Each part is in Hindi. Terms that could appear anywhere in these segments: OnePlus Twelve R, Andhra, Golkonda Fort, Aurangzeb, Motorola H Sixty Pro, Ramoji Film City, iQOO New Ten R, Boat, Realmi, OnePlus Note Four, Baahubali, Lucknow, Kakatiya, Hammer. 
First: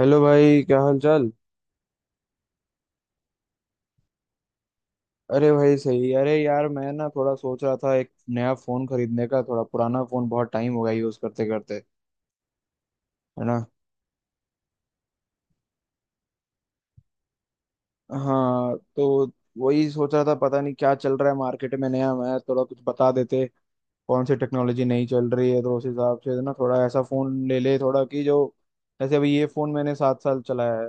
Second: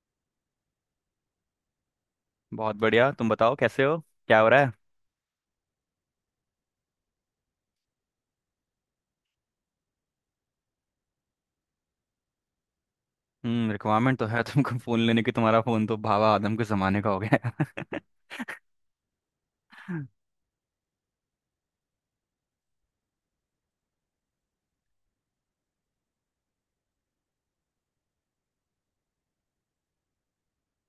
हेलो भाई, क्या हाल चाल। बहुत बढ़िया। तुम बताओ कैसे हो? क्या हो रहा है? अरे भाई सही। अरे यार, मैं ना थोड़ा सोच रहा था एक नया फोन खरीदने का, थोड़ा पुराना फोन बहुत टाइम हो गया यूज करते करते, है ना। हम्म, रिक्वायरमेंट तो है तुमको फोन लेने की। तुम्हारा फोन तो भावा आदम के जमाने का हो गया है। हाँ, तो वही सोच रहा था, पता नहीं क्या चल रहा है मार्केट में नया, मैं थोड़ा कुछ बता देते कौन सी टेक्नोलॉजी नई चल रही है, तो उस हिसाब से ना थोड़ा ऐसा फोन ले ले थोड़ा कि जो, जैसे अभी ये फोन मैंने 7 साल चलाया है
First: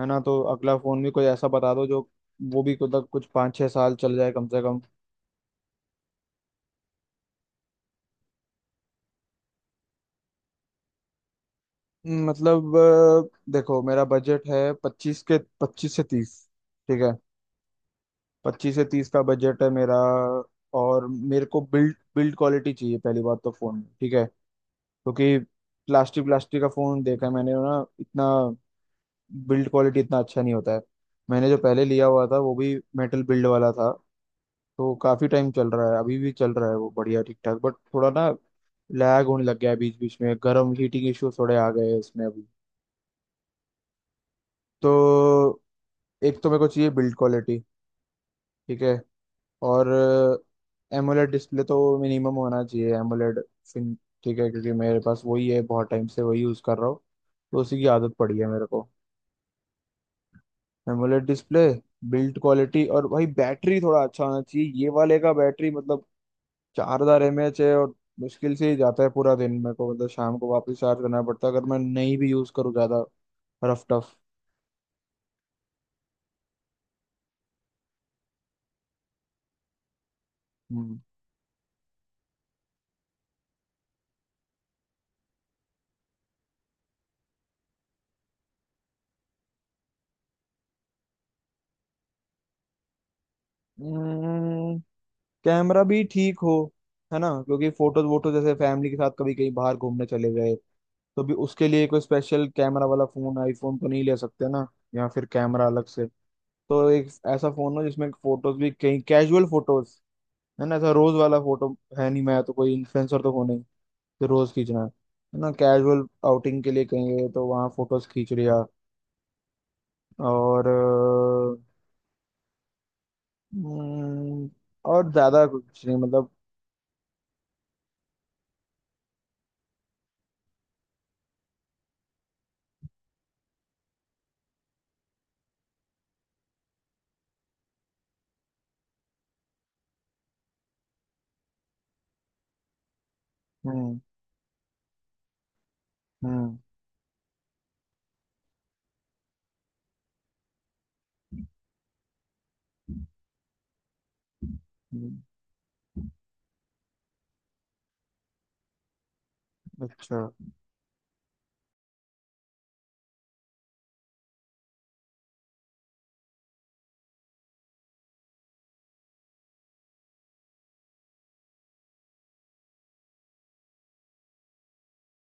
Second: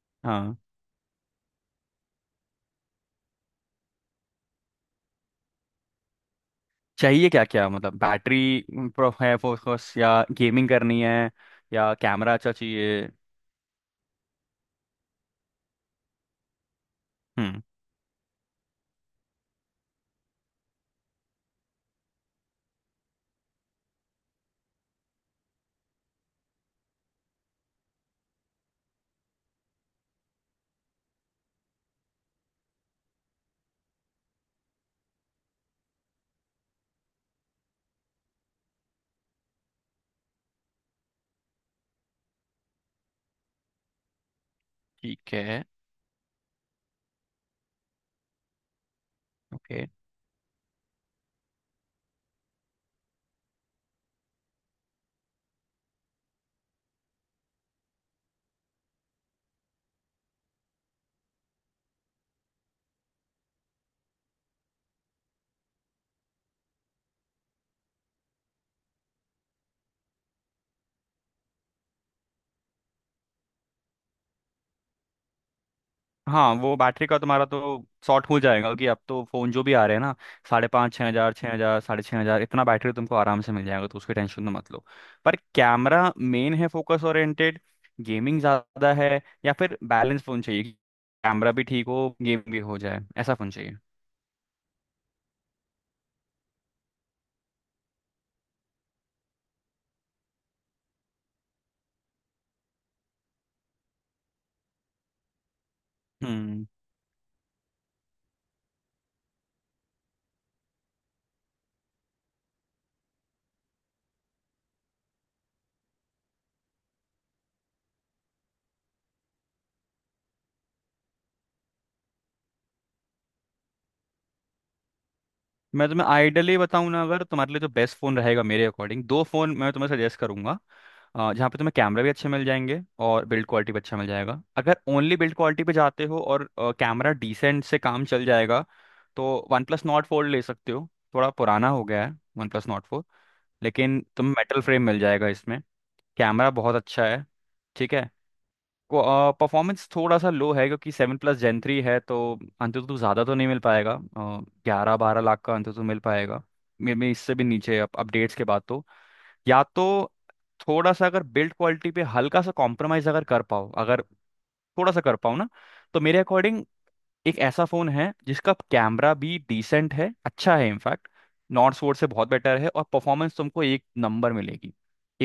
है ना, तो हाँ। अगला फोन भी कोई ऐसा बता दो जो वो भी कुछ कुछ 5-6 साल चल जाए कम से कम। चाहिए क्या क्या? मतलब बैटरी प्रो है फोकस, या गेमिंग करनी है, या कैमरा अच्छा मतलब चाहिए? देखो, मेरा बजट है पच्चीस के, 25 से 30। ठीक है, हम्म। 25 से 30 का बजट है मेरा। और मेरे को बिल्ड बिल्ड क्वालिटी चाहिए पहली बात तो फोन में। ठीक है, क्योंकि प्लास्टिक प्लास्टिक का फोन देखा है मैंने ना, इतना बिल्ड क्वालिटी इतना अच्छा नहीं होता है। मैंने जो पहले लिया हुआ था वो भी मेटल बिल्ड वाला था, तो काफी टाइम चल रहा है, अभी भी चल रहा है वो, बढ़िया ठीक ठाक, बट थोड़ा ना लैग होने लग गया है बीच बीच में, गर्म हीटिंग इश्यूज थोड़े आ गए हैं इसमें अभी। तो ठीक है। एक तो मेरे को चाहिए बिल्ड क्वालिटी, ठीक है। ओके। और एमोलेड डिस्प्ले तो मिनिमम होना चाहिए, एमोलेड फिन। ठीक है, क्योंकि मेरे पास वही है, बहुत टाइम से वही यूज़ कर रहा हूँ, तो उसी की आदत पड़ी है मेरे को। एमोलेड डिस्प्ले, बिल्ड क्वालिटी, और भाई बैटरी थोड़ा अच्छा होना चाहिए। ये वाले का बैटरी मतलब 4,000 एम एच है, और मुश्किल से ही जाता है पूरा दिन। मेरे को मतलब शाम को वापस चार्ज करना पड़ता है अगर मैं नहीं भी यूज़ करूँ ज़्यादा। Rough tough. हाँ, वो बैटरी का तुम्हारा तो शॉर्ट हो जाएगा, क्योंकि अब तो फ़ोन जो भी आ रहे हैं ना, साढ़े पाँच छः हज़ार साढ़े छः हज़ार इतना बैटरी तुमको आराम से मिल जाएगा। तो उसकी टेंशन तो मत लो। पर कैमरा मेन है फोकस ओरिएंटेड, गेमिंग ज़्यादा है, या फिर बैलेंस फ़ोन चाहिए? कैमरा भी ठीक हो, गेम भी हो जाए, ऐसा फ़ोन चाहिए? हम्म। कैमरा भी ठीक हो, है ना, क्योंकि फोटोज वोटो, जैसे फैमिली के साथ कभी कहीं बाहर घूमने चले गए तो भी उसके लिए कोई स्पेशल कैमरा वाला फोन, आईफोन तो नहीं ले सकते ना, या फिर कैमरा अलग से। हम्म। तो एक ऐसा फोन हो जिसमें फोटोज भी कहीं कैजुअल फोटोज, है ना, ऐसा रोज वाला फोटो है नहीं, मैं तो कोई इन्फ्लुएंसर तो हो नहीं, तो रोज खींचना है ना, कैजुअल आउटिंग के लिए कहीं गए तो वहाँ फोटोज खींच लिया। और अ, हम्म, और ज्यादा कुछ मैं नहीं तुम्हें मतलब। आइडियली बताऊं ना, अगर तुम्हारे लिए जो बेस्ट फ़ोन रहेगा मेरे अकॉर्डिंग, दो फ़ोन मैं तुम्हें सजेस्ट करूंगा। जहाँ पे तुम्हें कैमरा भी अच्छे मिल जाएंगे, और बिल्ड क्वालिटी भी अच्छा मिल जाएगा। अगर ओनली बिल्ड क्वालिटी पे जाते हो और कैमरा डिसेंट से काम चल जाएगा, तो वन प्लस नॉट फोर ले सकते हो। थोड़ा पुराना हो गया है वन प्लस नॉट फोर, हम्म। लेकिन तुम्हें मेटल फ्रेम मिल जाएगा इसमें। कैमरा हम्म। बहुत अच्छा है। ठीक है। परफॉर्मेंस थोड़ा सा लो है क्योंकि सेवन प्लस जेन थ्री है, तो अंतुतु ज़्यादा तो नहीं मिल पाएगा। ग्यारह हम्म। बारह लाख का अंतुतु मिल पाएगा। मे बी इससे भी नीचे अपडेट्स के बाद। तो या तो अच्छा। थोड़ा सा अगर बिल्ड क्वालिटी पे हल्का सा कॉम्प्रोमाइज़ अगर कर पाओ, अगर थोड़ा सा कर पाओ ना, तो मेरे अकॉर्डिंग एक ऐसा फोन है जिसका कैमरा भी डिसेंट है, अच्छा है, इनफैक्ट नॉर्ड सोर्स से बहुत बेटर है, और परफॉर्मेंस तुमको एक नंबर मिलेगी,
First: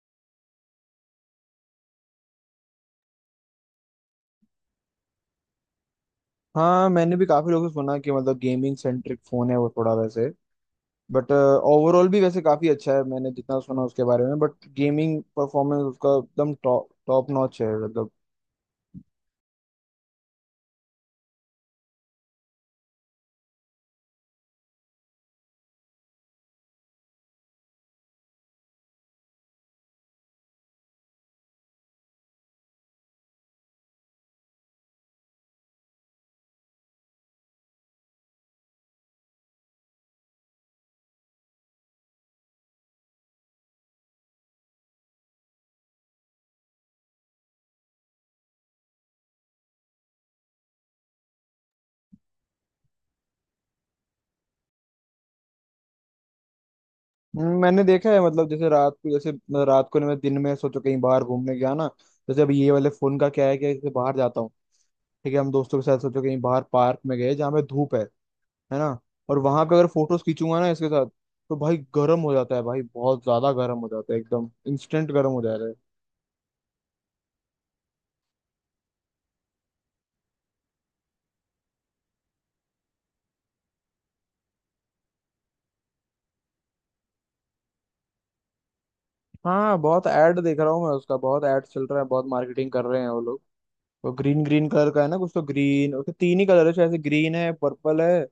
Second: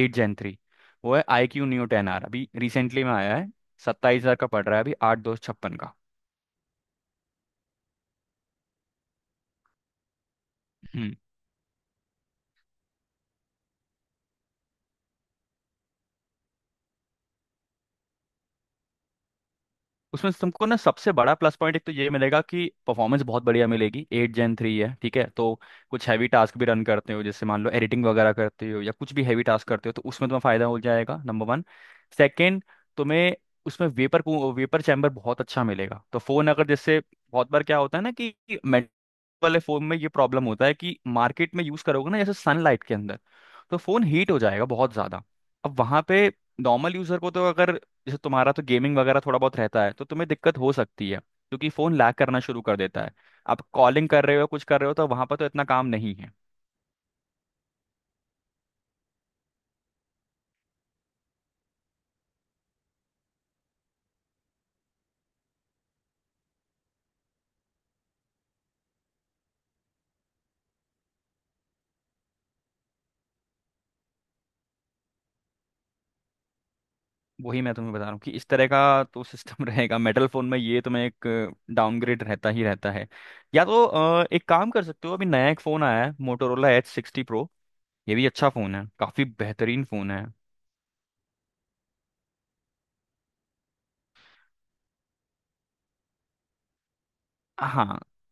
एट जेन थ्री। वो है iQOO Neo ten R, अभी रिसेंटली में आया है, 27,000 का पड़ रहा है, अभी आठ दो छप्पन का। हाँ, मैंने भी काफी लोगों से सुना कि मतलब गेमिंग सेंट्रिक फोन है वो, थोड़ा वैसे, हम्म। बट ओवरऑल भी वैसे काफी अच्छा है मैंने जितना सुना उसके बारे में, बट गेमिंग परफॉर्मेंस उसका एकदम टॉप टॉप नॉच है मतलब। उसमें तुमको ना सबसे बड़ा प्लस पॉइंट एक तो ये मिलेगा कि परफॉर्मेंस बहुत बढ़िया मिलेगी, एट जेन थ्री है, ठीक है, तो कुछ हैवी टास्क भी रन करते हो, जैसे मान लो एडिटिंग वगैरह करते हो, या कुछ भी हैवी टास्क करते हो, तो उसमें तुम्हें फायदा हो जाएगा नंबर वन। सेकेंड, तुम्हें उसमें वेपर वेपर चैम्बर बहुत अच्छा मिलेगा। तो फोन अगर, जैसे बहुत बार क्या होता है ना कि मेटल वाले फोन में ये प्रॉब्लम होता है कि मार्केट में यूज करोगे ना जैसे सनलाइट के अंदर, तो फोन हीट हो जाएगा बहुत ज्यादा। अब वहां पे नॉर्मल यूजर को तो अगर, जैसे तुम्हारा तो गेमिंग वगैरह थोड़ा बहुत रहता है, तो तुम्हें दिक्कत हो सकती है क्योंकि फ़ोन लैग करना शुरू कर देता है। आप कॉलिंग कर रहे हो, कुछ कर रहे हो, तो वहाँ पर तो इतना काम नहीं है। मैंने देखा है मतलब, जैसे रात को, जैसे मतलब रात को नहीं, मैं दिन में सोचो कहीं बाहर घूमने गया ना, जैसे अब ये वाले फोन का क्या है कि जैसे बाहर जाता हूँ, ठीक है, हम दोस्तों के साथ सोचो कहीं बाहर पार्क में गए जहाँ पे धूप है ना, और वहां पे अगर फोटोज खींचूंगा ना इसके साथ, तो भाई गर्म हो जाता है भाई, बहुत ज्यादा गर्म हो जाता है, एकदम इंस्टेंट गर्म हो जाता है। वही मैं तुम्हें बता रहा हूँ कि इस तरह का तो सिस्टम रहेगा मेटल फ़ोन में, ये तुम्हें एक डाउनग्रेड रहता ही रहता है। या तो एक काम कर सकते हो, अभी नया एक फ़ोन आया है, मोटोरोला एच सिक्सटी प्रो। ये भी अच्छा फ़ोन है, काफ़ी हाँ, बेहतरीन बहुत फ़ोन है। ऐड देख रहा हूँ मैं उसका, बहुत ऐड चल रहा है, बहुत मार्केटिंग कर रहे हैं वो लोग। वो ग्रीन ग्रीन कलर का है ना कुछ, तो ग्रीन, उसके तीन ही कलर है शायद से, ग्रीन है, हाँ, पर्पल है,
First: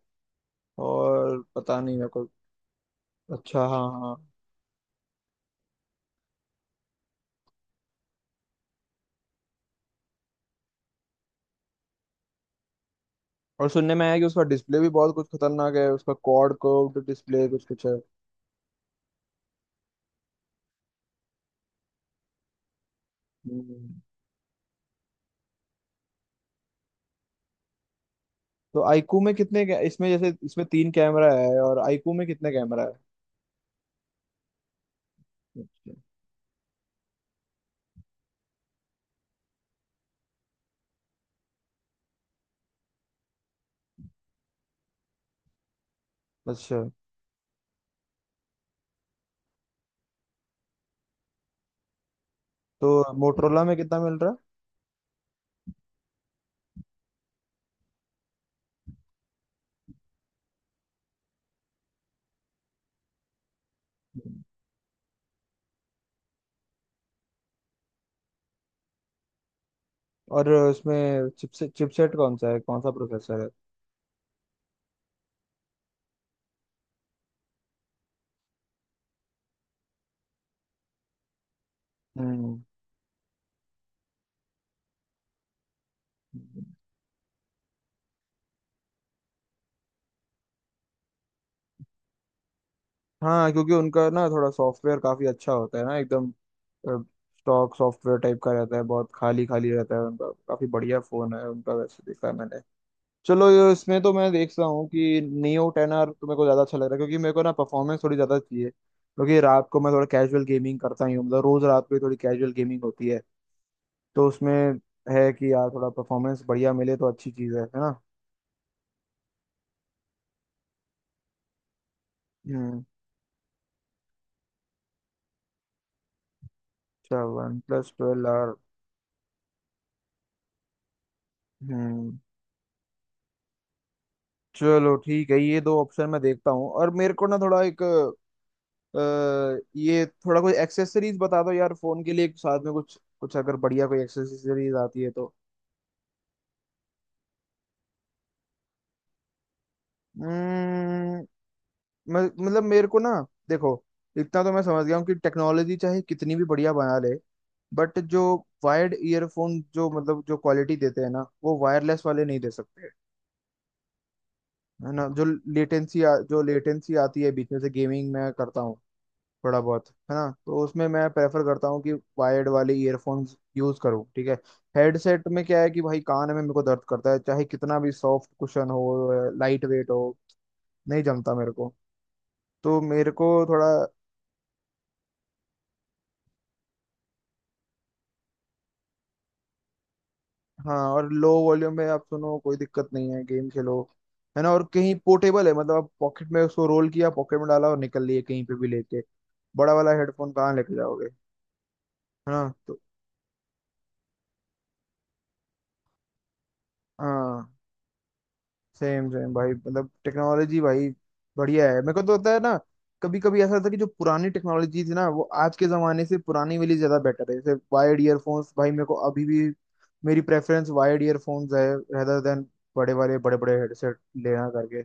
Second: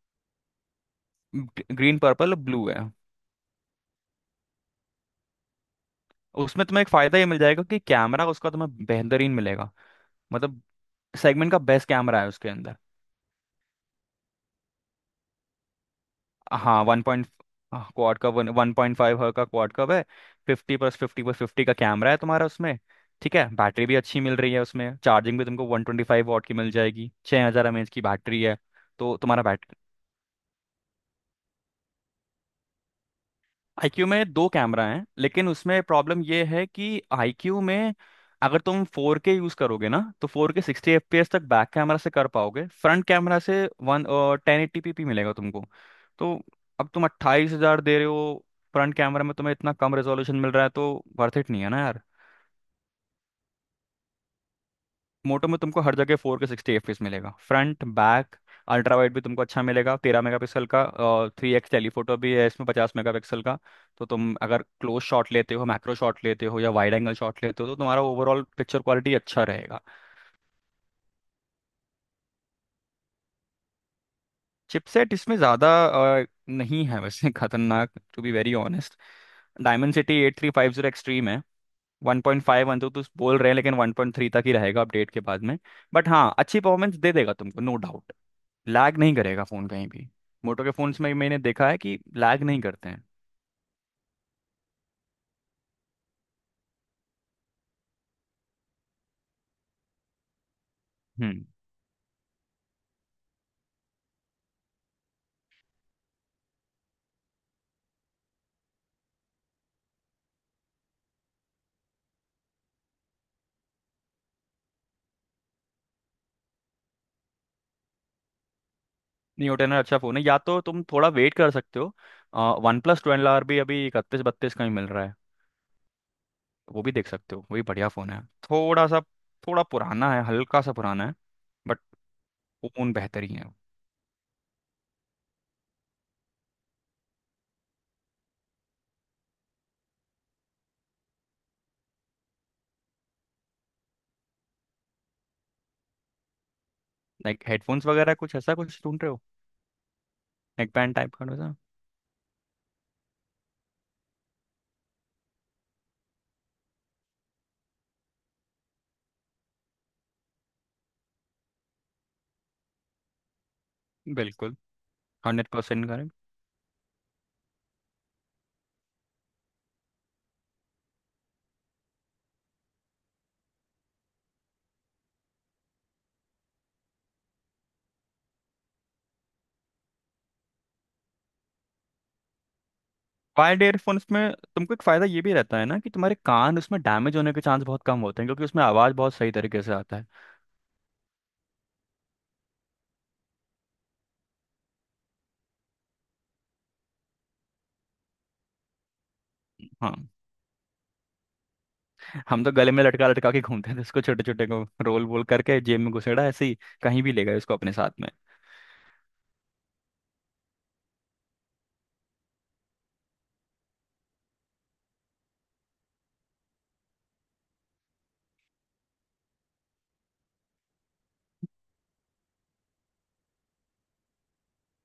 और पता नहीं ग्रीन मेरे को। पर्पल ब्लू है। अच्छा, हाँ हाँ। उसमें तुम्हें एक फ़ायदा ये मिल जाएगा कि कैमरा उसका तुम्हें बेहतरीन मिलेगा। मतलब सेगमेंट का बेस्ट कैमरा है उसके अंदर। और सुनने में आया कि उसका डिस्प्ले भी बहुत कुछ खतरनाक है, उसका क्वाड हाँ, वन कर्व्ड पॉइंट डिस्प्ले कुछ कुछ है। क्वाड का वन पॉइंट फाइव का क्वाड कव है। Fifty plus fifty plus fifty का कैमरा है तुम्हारा उसमें। ठीक है, बैटरी भी हम्म। अच्छी मिल रही है उसमें, चार्जिंग भी तुमको वन ट्वेंटी फाइव वॉट की मिल जाएगी, छः हज़ार एम एच की बैटरी है। तो तो आईकू में तुम्हारा कितने इसमें, जैसे इसमें तीन कैमरा है, और आईकू में कितने कैमरा है? आईक्यू में दो कैमरा हैं, लेकिन उसमें अच्छा। प्रॉब्लम ये है कि आईक्यू में अगर तुम फोर के यूज़ करोगे ना, तो four K sixty F P S तक बैक कैमरा से कर पाओगे। फ्रंट कैमरा से one ten eighty P P मिलेगा तुमको तो। अच्छा, अब तुम 28,000 दे रहे हो, फ्रंट कैमरा में तुम्हें इतना कम रेजोल्यूशन मिल रहा है, तो वर्थ इट नहीं है ना यार। तो मोटरोला में कितना मिल रहा है? मोटो में तुमको हर जगह फोर के सिक्सटी एफ मिलेगा फ्रंट बैक। अल्ट्रा वाइड भी तुमको अच्छा मिलेगा 13 मेगापिक्सल का। थ्री एक्स टेलीफोटो भी है इसमें 50 मेगापिक्सल का। तो तुम अगर क्लोज शॉट लेते हो, मैक्रो शॉट लेते हो, या वाइड एंगल शॉट लेते हो, तो तुम्हारा ओवरऑल पिक्चर क्वालिटी अच्छा रहेगा। और उसमें चिपसेट, चिपसेट कौन सा है, कौन सा प्रोसेसर है? चिपसेट इसमें ज़्यादा नहीं है वैसे, खतरनाक to be very honest. Dimensity eight three five zero extreme है, वन पॉइंट फाइव वन तो बोल रहे हैं, लेकिन वन पॉइंट थ्री तक ही रहेगा अपडेट के बाद में। बट हाँ, अच्छी हम्म। परफॉर्मेंस दे देगा तुमको, नो डाउट। लैग नहीं करेगा फ़ोन कहीं भी। मोटो के फ़ोन्स में मैंने देखा है कि लैग नहीं करते हैं। हाँ, क्योंकि उनका ना थोड़ा सॉफ्टवेयर काफी अच्छा होता है ना, एकदम स्टॉक सॉफ्टवेयर टाइप का रहता है, बहुत खाली खाली रहता है उनका, काफी बढ़िया फोन है हम्म। उनका वैसे, देखा है मैंने। चलो इसमें तो मैं देख रहा हूँ कि नियो टेन आर तो मेरे को ज्यादा अच्छा लग रहा है, क्योंकि मेरे को ना परफॉर्मेंस थोड़ी ज्यादा चाहिए, क्योंकि रात को मैं थोड़ा कैजुअल गेमिंग करता ही हूँ, मतलब रोज रात को ही थोड़ी कैजुअल गेमिंग होती है, तो उसमें है कि यार थोड़ा परफॉर्मेंस बढ़िया मिले तो अच्छी चीज है ना। न्यू टेन अच्छा फ़ोन है। या तो तुम थोड़ा वेट कर सकते हो, one hmm. Plus twelve R भी अभी इकतीस बत्तीस का ही मिल रहा है। वो भी देख अच्छा, सकते हो, वो वन भी बढ़िया प्लस फ़ोन है। Twelve R. थोड़ा सा थोड़ा पुराना है, हल्का सा पुराना है, बट हम्म। वो फ़ोन बेहतर ही है। चलो ठीक है, ये दो ऑप्शन मैं देखता हूँ, और मेरे को ना थोड़ा एक अ, ये थोड़ा कोई एक्सेसरीज बता दो यार फोन के लिए एक साथ में कुछ कुछ, अगर बढ़िया कोई एक्सेसरीज आती है तो। लाइक हेडफोन्स वगैरह कुछ ऐसा कुछ ढूंढ रहे हो? नेक बैंड टाइप का हम्म। वैसा? मतलब मेरे को ना, देखो, इतना तो मैं समझ गया हूँ कि टेक्नोलॉजी चाहे कितनी भी बढ़िया बना ले, बट जो वायर्ड ईयरफोन जो मतलब जो क्वालिटी देते हैं ना, वो वायरलेस वाले नहीं दे सकते। बिल्कुल। है ना, 100% लेटेंसी करेक्ट। जो लेटेंसी आती है बीच में से, गेमिंग मैं करता हूँ थोड़ा बहुत, है ना, तो उसमें मैं प्रेफर करता हूँ कि वायर्ड वाले ईयरफोन्स यूज करूँ। ठीक है, हेडसेट में क्या है कि भाई कान में मेरे को दर्द करता है, चाहे कितना भी सॉफ्ट कुशन हो, लाइट वेट हो, नहीं जमता मेरे को। तो मेरे को वायर्ड थोड़ा। एयरफोन्स में तुमको एक फ़ायदा ये भी रहता है ना कि तुम्हारे कान उसमें डैमेज होने के चांस बहुत कम होते हैं, क्योंकि उसमें आवाज़ बहुत सही तरीके से आता है। हाँ, और लो वॉल्यूम में आप सुनो कोई दिक्कत नहीं है, गेम खेलो, है ना, और कहीं पोर्टेबल है, मतलब आप पॉकेट में उसको रोल किया, पॉकेट में डाला और निकल लिए कहीं पे भी लेके। बड़ा वाला हाँ, हेडफोन कहाँ लेके जाओगे, है ना, हम तो गले तो। में लटका लटका के घूमते थे उसको, छोटे छोटे को रोल वोल करके जेब में घुसेड़ा ऐसे ही, कहीं भी ले गए हाँ, उसको अपने साथ में। सेम सेम भाई, मतलब टेक्नोलॉजी भाई बढ़िया है, मेरे को तो होता है ना कभी कभी ऐसा, होता है कि जो पुरानी टेक्नोलॉजी थी ना, वो आज के जमाने से पुरानी वाली ज्यादा बेटर है, जैसे वायर्ड ईयरफोन्स भाई, मेरे को अभी भी मेरी प्रेफरेंस वायर्ड ईयरफोन्स है रेदर देन बड़े वाले बड़े बड़े हेडसेट लेना करके।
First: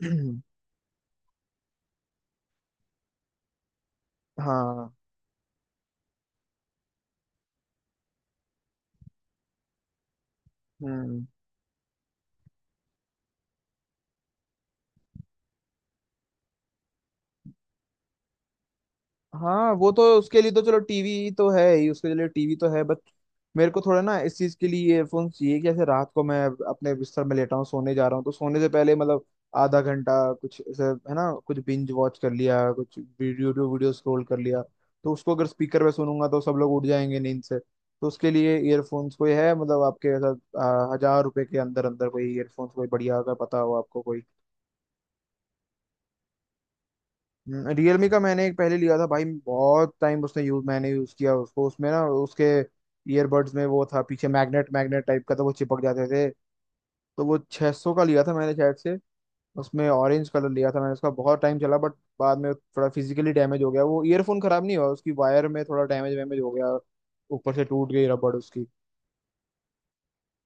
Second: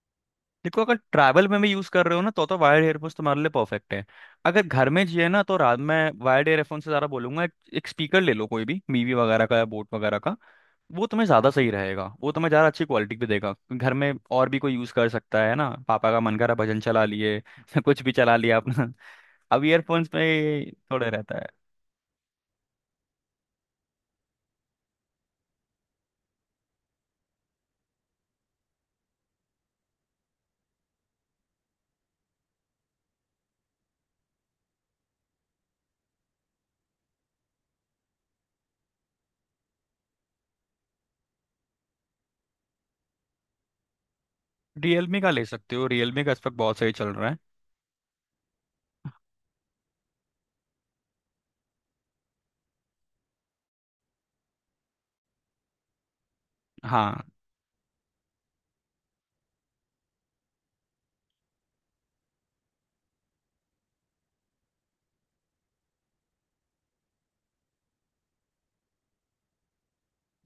देखो, अगर ट्रैवल में भी यूज कर रहे हो ना, तो वायर्ड एयरफोन्स तुम्हारे लिए परफेक्ट है। अगर घर हाँ। में जिए ना, तो रात में वायर्ड एयरफोन से ज्यादा बोलूंगा एक स्पीकर ले लो, कोई भी मीवी वगैरह का या बोट वगैरह का। वो हम्म। तुम्हें ज्यादा सही रहेगा, वो तुम्हें ज्यादा अच्छी क्वालिटी भी देगा। घर में और भी कोई यूज कर सकता है ना, पापा का मन करा भजन चला लिए। कुछ भी चला लिया अपना। अब हाँ, वो तो ईयरफोन्स उसके लिए तो में चलो, थोड़े टीवी रहता है। तो है ही उसके लिए, टीवी तो है, बट मेरे को थोड़ा ना इस चीज के लिए ईयरफोन चाहिए कि ऐसे रात को मैं अपने बिस्तर में लेटा हूँ, सोने जा रहा हूँ, तो सोने से पहले मतलब आधा घंटा कुछ ऐसे, है ना, कुछ बिंज वॉच कर लिया, कुछ वीडियो वीडियो स्क्रॉल कर लिया, तो उसको अगर स्पीकर पे सुनूंगा तो सब लोग उठ जाएंगे नींद से। तो उसके लिए ईयरफोन्स कोई है, मतलब आपके ऐसा 1,000 रुपए के अंदर अंदर कोई ईयरफोन्स कोई बढ़िया, अगर पता हो आपको कोई। रियलमी का ले सकते हो, रियलमी का इस वक्त बहुत सही चल रहा है। रियलमी का मैंने एक पहले लिया था भाई, बहुत टाइम उसने यूज, मैंने यूज किया उसको, उसमें ना उसके ईयरबड्स में वो था पीछे, मैग्नेट मैग्नेट टाइप का था, वो चिपक जाते थे। हाँ, तो वो 600 का लिया था मैंने शायद से, उसमें ऑरेंज कलर लिया था मैंने, उसका बहुत टाइम चला, बट बाद में थोड़ा फिजिकली डैमेज हो गया, वो ईयरफोन खराब नहीं हुआ, उसकी वायर में थोड़ा डैमेज वैमेज हो गया, ऊपर से टूट गई रबड़ उसकी।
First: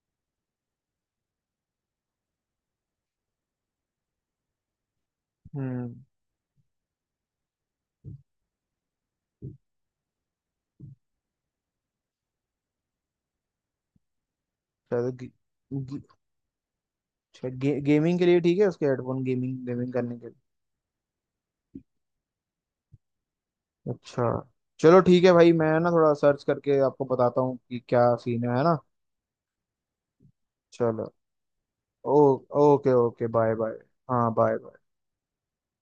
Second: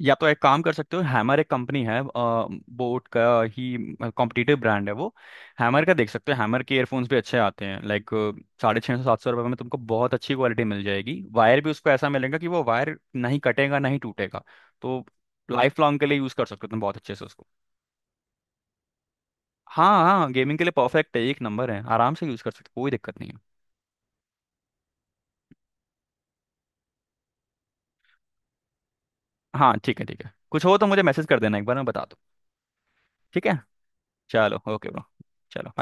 या तो एक काम कर सकते हो, हैमर एक कंपनी है, बोट का ही कॉम्पिटिटिव ब्रांड है वो। हैमर हम्म। का देख सकते हो, हैमर के एयरफोन्स भी अच्छे आते हैं, लाइक साढ़े छः सौ सात सौ रुपये में तुमको बहुत अच्छी क्वालिटी मिल जाएगी। वायर भी उसको ऐसा मिलेगा कि वो वायर नहीं कटेगा, नहीं टूटेगा। तो शायद गे, लाइफ गे, लॉन्ग के लिए यूज़ कर सकते हो तुम बहुत अच्छे से उसको। शायद गे, गेमिंग के लिए ठीक है उसके हेडफोन, गेमिंग हाँ गेमिंग करने हाँ, के। गेमिंग के लिए परफेक्ट है, एक नंबर है, आराम से यूज़ कर सकते हो, कोई दिक्कत नहीं है। अच्छा। चलो ठीक है भाई, मैं ना थोड़ा सर्च करके आपको बताता हूँ कि क्या सीन है ना। हाँ, ठीक है ठीक है, कुछ हो तो मुझे चलो। मैसेज कर देना, एक बार मैं बता ओ। दूँ। ओके ओके, ठीक बाय है। बाय। हाँ, चलो, बाय। Okay bro. चलो bye।